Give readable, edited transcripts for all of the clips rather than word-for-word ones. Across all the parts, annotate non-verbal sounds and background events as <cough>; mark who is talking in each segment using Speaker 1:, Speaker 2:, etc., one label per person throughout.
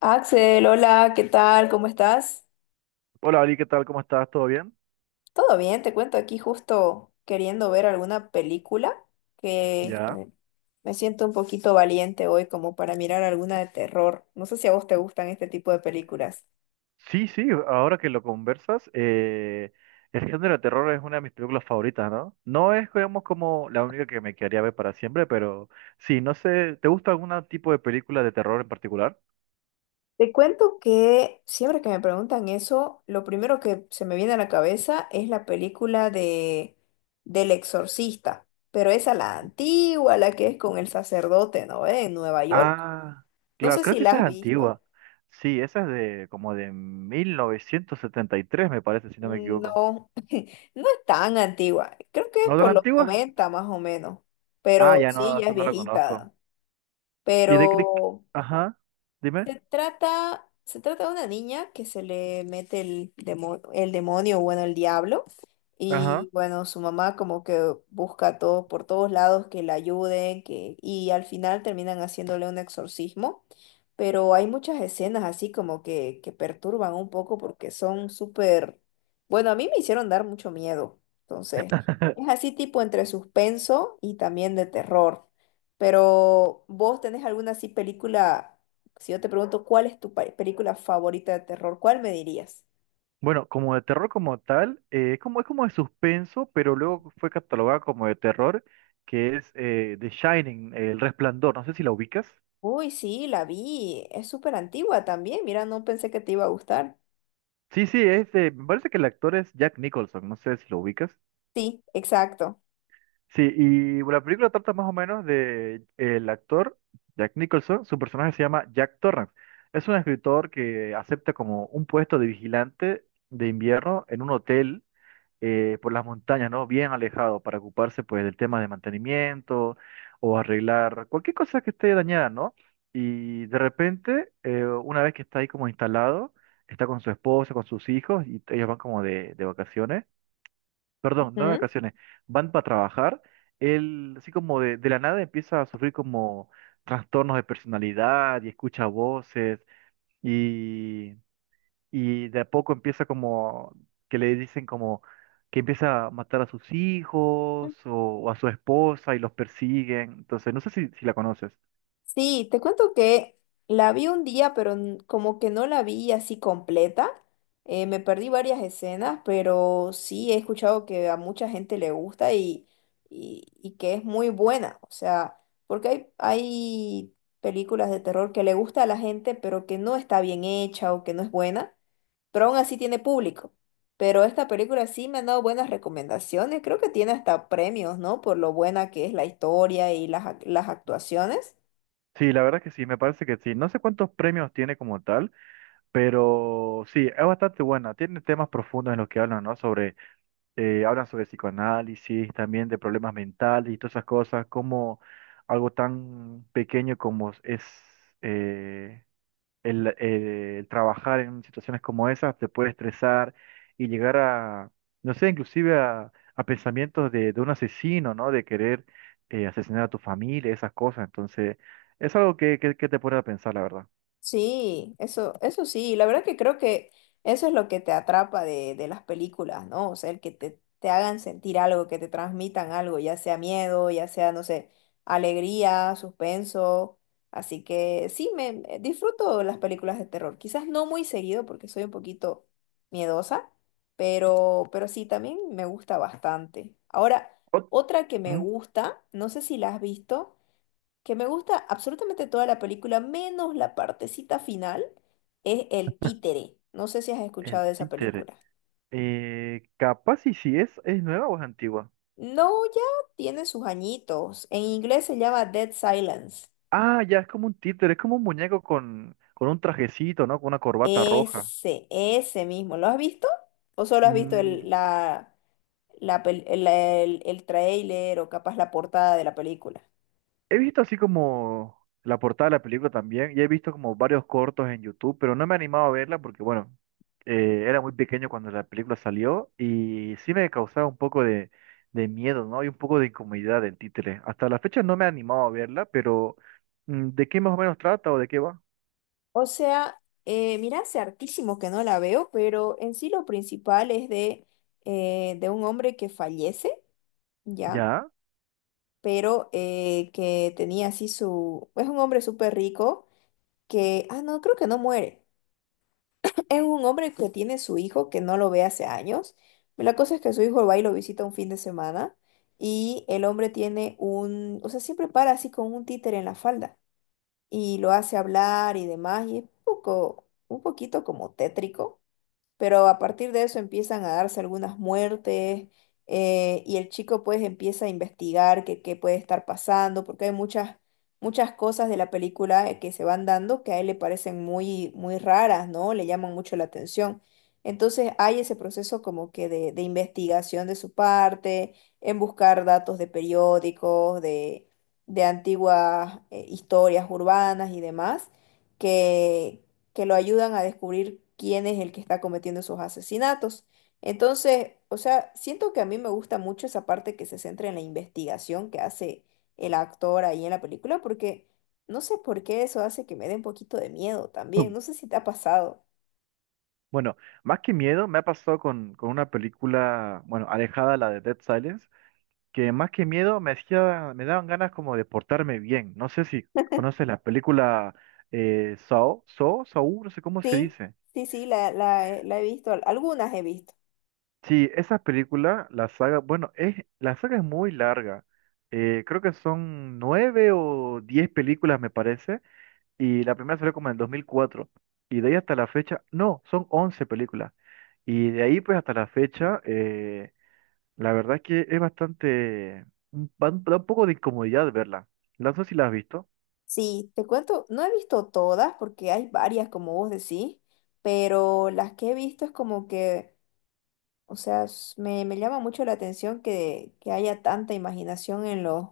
Speaker 1: Axel, hola, ¿qué tal? ¿Cómo estás?
Speaker 2: Hola Ali, ¿qué tal? ¿Cómo estás? ¿Todo bien?
Speaker 1: Todo bien, te cuento aquí justo queriendo ver alguna película que
Speaker 2: Ya.
Speaker 1: me, me siento un poquito valiente hoy como para mirar alguna de terror. No sé si a vos te gustan este tipo de películas.
Speaker 2: Sí, sí, ahora que lo conversas, el género de terror es una de mis películas favoritas, ¿no? No es, digamos, como la única que me quedaría ver para siempre, pero sí, no sé, ¿te gusta algún tipo de película de terror en particular?
Speaker 1: Te cuento que siempre que me preguntan eso, lo primero que se me viene a la cabeza es la película de del Exorcista, pero esa la antigua, la que es con el sacerdote, ¿no? En Nueva York.
Speaker 2: Ah,
Speaker 1: No
Speaker 2: claro,
Speaker 1: sé
Speaker 2: creo
Speaker 1: si
Speaker 2: que
Speaker 1: la
Speaker 2: esa es
Speaker 1: has visto.
Speaker 2: antigua. Sí, esa es de como de 1973, me parece, si no me equivoco.
Speaker 1: No, no es tan antigua, creo que es
Speaker 2: ¿No tan
Speaker 1: por los
Speaker 2: antigua?
Speaker 1: 90 más o menos,
Speaker 2: Ah,
Speaker 1: pero
Speaker 2: ya
Speaker 1: sí,
Speaker 2: no,
Speaker 1: ya
Speaker 2: esa
Speaker 1: es
Speaker 2: no la conozco.
Speaker 1: viejita.
Speaker 2: ¿Y de qué?
Speaker 1: Pero,
Speaker 2: Ajá, dime.
Speaker 1: se trata de una niña que se le mete el demonio, bueno, el diablo.
Speaker 2: Ajá.
Speaker 1: Y bueno, su mamá como que busca todo, por todos lados que la ayuden, que, y al final terminan haciéndole un exorcismo. Pero hay muchas escenas así como que perturban un poco porque son súper, bueno, a mí me hicieron dar mucho miedo. Entonces, es
Speaker 2: <laughs>
Speaker 1: así tipo entre suspenso y también de terror. Pero, ¿vos tenés alguna así película? Si yo te pregunto cuál es tu película favorita de terror, ¿cuál me dirías?
Speaker 2: Bueno, como de terror como tal, es como de suspenso, pero luego fue catalogada como de terror, que es The Shining, El Resplandor, no sé si la ubicas.
Speaker 1: Uy, sí, la vi. Es súper antigua también. Mira, no pensé que te iba a gustar.
Speaker 2: Sí, sí, es de, me parece que el actor es Jack Nicholson, no sé si lo ubicas.
Speaker 1: Sí, exacto.
Speaker 2: Sí, y la película trata más o menos de el actor Jack Nicholson, su personaje se llama Jack Torrance. Es un escritor que acepta como un puesto de vigilante de invierno en un hotel por las montañas, ¿no? Bien alejado para ocuparse pues del tema de mantenimiento o arreglar cualquier cosa que esté dañada, ¿no? Y de repente, una vez que está ahí como instalado, está con su esposa, con sus hijos y ellos van como de vacaciones, perdón, no de vacaciones, van para trabajar, él así como de la nada empieza a sufrir como trastornos de personalidad y escucha voces. Y y de a poco empieza como que le dicen como que empieza a matar a sus hijos
Speaker 1: Ujú.
Speaker 2: o a su esposa y los persiguen. Entonces, no sé si la conoces.
Speaker 1: Sí, te cuento que la vi un día, pero como que no la vi así completa. Me perdí varias escenas, pero sí he escuchado que a mucha gente le y que es muy buena. O sea, porque hay películas de terror que le gusta a la gente, pero que no está bien hecha o que no es buena, pero aún así tiene público. Pero esta película sí me han dado buenas recomendaciones. Creo que tiene hasta premios, ¿no? Por lo buena que es la historia y las las actuaciones.
Speaker 2: Sí, la verdad que sí, me parece que sí. No sé cuántos premios tiene como tal, pero sí, es bastante buena. Tiene temas profundos en los que hablan, ¿no? Sobre, hablan sobre psicoanálisis, también de problemas mentales y todas esas cosas, como algo tan pequeño como es eh, el trabajar en situaciones como esas te puede estresar y llegar a, no sé, inclusive a pensamientos de un asesino, ¿no? De querer asesinar a tu familia, esas cosas. Entonces, es algo que te pone a pensar, la verdad.
Speaker 1: Sí, eso sí, la verdad que creo que eso es lo que te atrapa de las películas, ¿no? O sea, el que te hagan sentir algo, que te transmitan algo, ya sea miedo, ya sea, no sé, alegría, suspenso. Así que sí, disfruto las películas de terror. Quizás no muy seguido porque soy un poquito miedosa, pero sí, también me gusta bastante. Ahora,
Speaker 2: Ot-
Speaker 1: otra que me
Speaker 2: ¿Mm?
Speaker 1: gusta, no sé si la has visto, que me gusta absolutamente toda la película, menos la partecita final, es el títere. No sé si has
Speaker 2: El
Speaker 1: escuchado de esa
Speaker 2: títere.
Speaker 1: película.
Speaker 2: Capaz y si es nueva o es antigua.
Speaker 1: No, ya tiene sus añitos. En inglés se llama Dead Silence.
Speaker 2: Ah, ya, es como un títere, es como un muñeco con un trajecito, ¿no? Con una corbata roja.
Speaker 1: Ese mismo. ¿Lo has visto? ¿O solo has visto
Speaker 2: Mm,
Speaker 1: el tráiler o capaz la portada de la película?
Speaker 2: He visto así como la portada de la película también y he visto como varios cortos en YouTube, pero no me he animado a verla porque, bueno, era muy pequeño cuando la película salió y sí me causaba un poco de miedo, ¿no? Y un poco de incomodidad el títere. Hasta la fecha no me he animado a verla, pero ¿de qué más o menos trata o de qué va?
Speaker 1: O sea, mira, hace hartísimo que no la veo, pero en sí lo principal es de un hombre que fallece, ¿ya?
Speaker 2: ¿Ya?
Speaker 1: Pero que tenía así su... Es un hombre súper rico que... Ah, no, creo que no muere. <laughs> <clears throat> Es un hombre que tiene su hijo que no lo ve hace años. La cosa es que su hijo va y lo visita un fin de semana y el hombre tiene un... O sea, siempre para así con un títere en la falda y lo hace hablar y demás y es un poco, un poquito como tétrico, pero a partir de eso empiezan a darse algunas muertes, y el chico pues empieza a investigar qué puede estar pasando, porque hay muchas cosas de la película que se van dando que a él le parecen muy raras, ¿no? Le llaman mucho la atención. Entonces hay ese proceso como que de investigación de su parte, en buscar datos de periódicos, de antiguas historias urbanas y demás que, que lo ayudan a descubrir quién es el que está cometiendo esos asesinatos. Entonces, o sea, siento que a mí me gusta mucho esa parte que se centra en la investigación que hace el actor ahí en la película, porque no sé por qué eso hace que me dé un poquito de miedo
Speaker 2: <clears throat>
Speaker 1: también.
Speaker 2: Mm.
Speaker 1: No sé si te ha pasado.
Speaker 2: Bueno, más que miedo, me ha pasado con una película, bueno, alejada de la de Dead Silence, que más que miedo me hacía, me daban ganas como de portarme bien. No sé si conoces la película Saw, Saw, Saw, no sé cómo se
Speaker 1: Sí,
Speaker 2: dice.
Speaker 1: sí, sí, la, la he visto, algunas he visto.
Speaker 2: Sí, esa película, la saga, bueno, la saga es muy larga. Creo que son nueve o diez películas, me parece, y la primera salió como en el 2004. Y de ahí hasta la fecha, no, son 11 películas. Y de ahí pues hasta la fecha, la verdad es que es bastante, da un poco de incomodidad verla. No sé si la has visto.
Speaker 1: Sí, te cuento, no he visto todas porque hay varias, como vos decís, pero las que he visto es como que... O sea, me llama mucho la atención que haya tanta imaginación en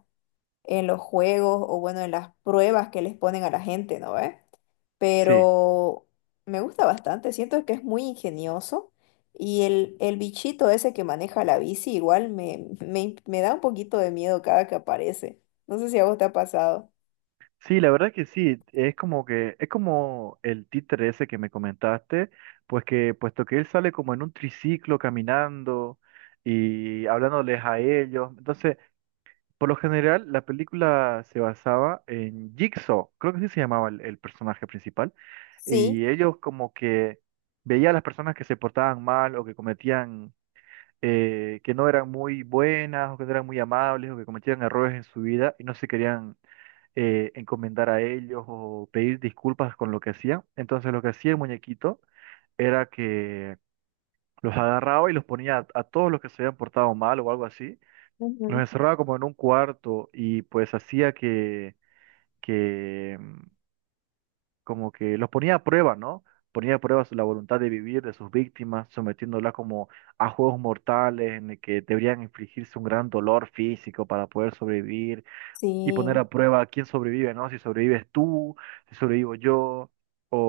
Speaker 1: en los juegos o bueno, en las pruebas que les ponen a la gente, ¿no ve?
Speaker 2: Sí,
Speaker 1: Pero me gusta bastante, siento que es muy ingenioso y el bichito ese que maneja la bici igual me da un poquito de miedo cada que aparece. No sé si a vos te ha pasado.
Speaker 2: sí, la verdad que sí, es como que, es como el títere ese que me comentaste, pues que, puesto que él sale como en un triciclo caminando y hablándoles a ellos, entonces, por lo general, la película se basaba en Jigsaw, creo que sí se llamaba el personaje principal,
Speaker 1: Sí.
Speaker 2: y ellos como que veían a las personas que se portaban mal o que cometían, que no eran muy buenas o que no eran muy amables o que cometían errores en su vida y no se querían encomendar a ellos o pedir disculpas con lo que hacían. Entonces lo que hacía el muñequito era que los agarraba y los ponía a todos los que se habían portado mal o algo así, los
Speaker 1: Ujú.
Speaker 2: encerraba como en un cuarto y pues hacía que, como que los ponía a prueba, ¿no? Ponía a prueba la voluntad de vivir de sus víctimas, sometiéndolas como a juegos mortales en el que deberían infligirse un gran dolor físico para poder sobrevivir y poner
Speaker 1: Sí,
Speaker 2: a prueba quién sobrevive, ¿no? Si sobrevives tú, si sobrevivo yo,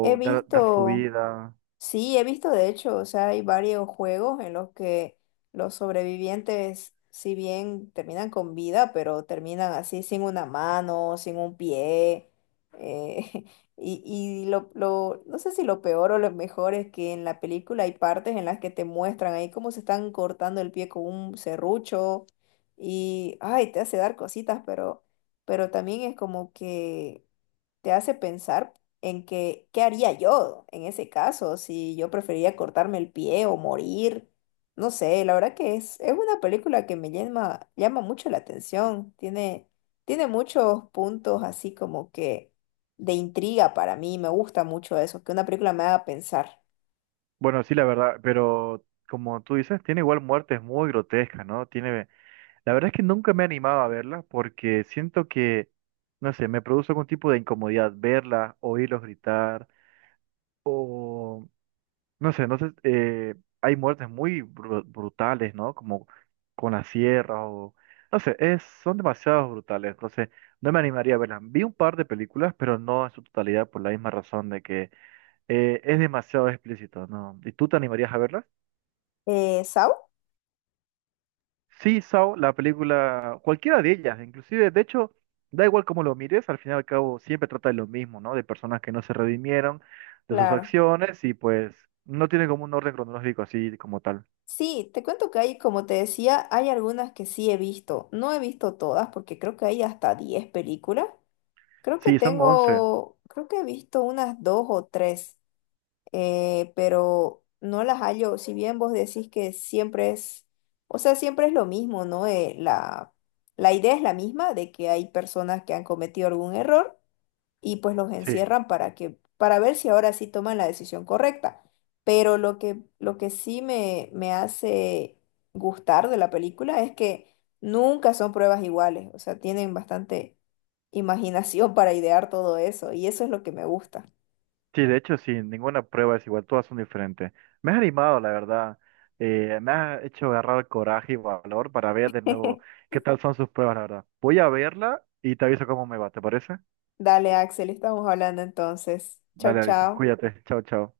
Speaker 1: he
Speaker 2: dar su
Speaker 1: visto.
Speaker 2: vida.
Speaker 1: Sí, he visto de hecho, o sea, hay varios juegos en los que los sobrevivientes, si bien terminan con vida, pero terminan así sin una mano, sin un pie. eh, <laughs> no sé si lo peor o lo mejor es que en la película hay partes en las que te muestran ahí cómo se están cortando el pie con un serrucho y, ay, te hace dar cositas, pero también es como que te hace pensar en que, ¿qué haría yo en ese caso? Si yo preferiría cortarme el pie o morir. No sé, la verdad que es una película que me llama mucho la atención. Tiene muchos puntos así como que de intriga para mí. Me gusta mucho eso, que una película me haga pensar.
Speaker 2: Bueno, sí, la verdad, pero como tú dices, tiene igual muertes muy grotescas, ¿no? Tiene, la verdad es que nunca me he animado a verla porque siento que, no sé, me produce algún tipo de incomodidad verla, oírlos gritar o... No sé, entonces hay muertes muy brutales, ¿no? Como con la sierra o... No sé, son demasiado brutales, entonces no me animaría a verlas. Vi un par de películas, pero no en su totalidad por la misma razón de que es demasiado explícito, ¿no? ¿Y tú te animarías a verlas?
Speaker 1: ¿Saw?
Speaker 2: Sí, Saw, la película, cualquiera de ellas, inclusive, de hecho, da igual cómo lo mires, al final y al cabo siempre trata de lo mismo, ¿no? De personas que no se redimieron de sus
Speaker 1: Claro.
Speaker 2: acciones y pues no tiene como un orden cronológico así como tal.
Speaker 1: Sí, te cuento que hay, como te decía, hay algunas que sí he visto. No he visto todas porque creo que hay hasta 10 películas. Creo que
Speaker 2: Sí, son 11.
Speaker 1: tengo, creo que he visto unas dos o tres, pero no las hallo. Si bien vos decís que siempre es, o sea, siempre es lo mismo, ¿no? La idea es la misma de que hay personas que han cometido algún error y pues los
Speaker 2: Sí,
Speaker 1: encierran para que, para ver si ahora sí toman la decisión correcta. Pero lo que sí me hace gustar de la película es que nunca son pruebas iguales, o sea, tienen bastante imaginación <laughs> para idear todo eso y eso es lo que me gusta.
Speaker 2: sí, de hecho, sí, ninguna prueba es igual, todas son diferentes. Me has animado, la verdad. Me has hecho agarrar coraje y valor para ver de nuevo
Speaker 1: <laughs>
Speaker 2: qué tal son sus pruebas, la verdad. Voy a verla y te aviso cómo me va, ¿te parece?
Speaker 1: Dale, Axel, estamos hablando entonces. Chao,
Speaker 2: Dale, Alison,
Speaker 1: chao.
Speaker 2: cuídate. Chao, chao.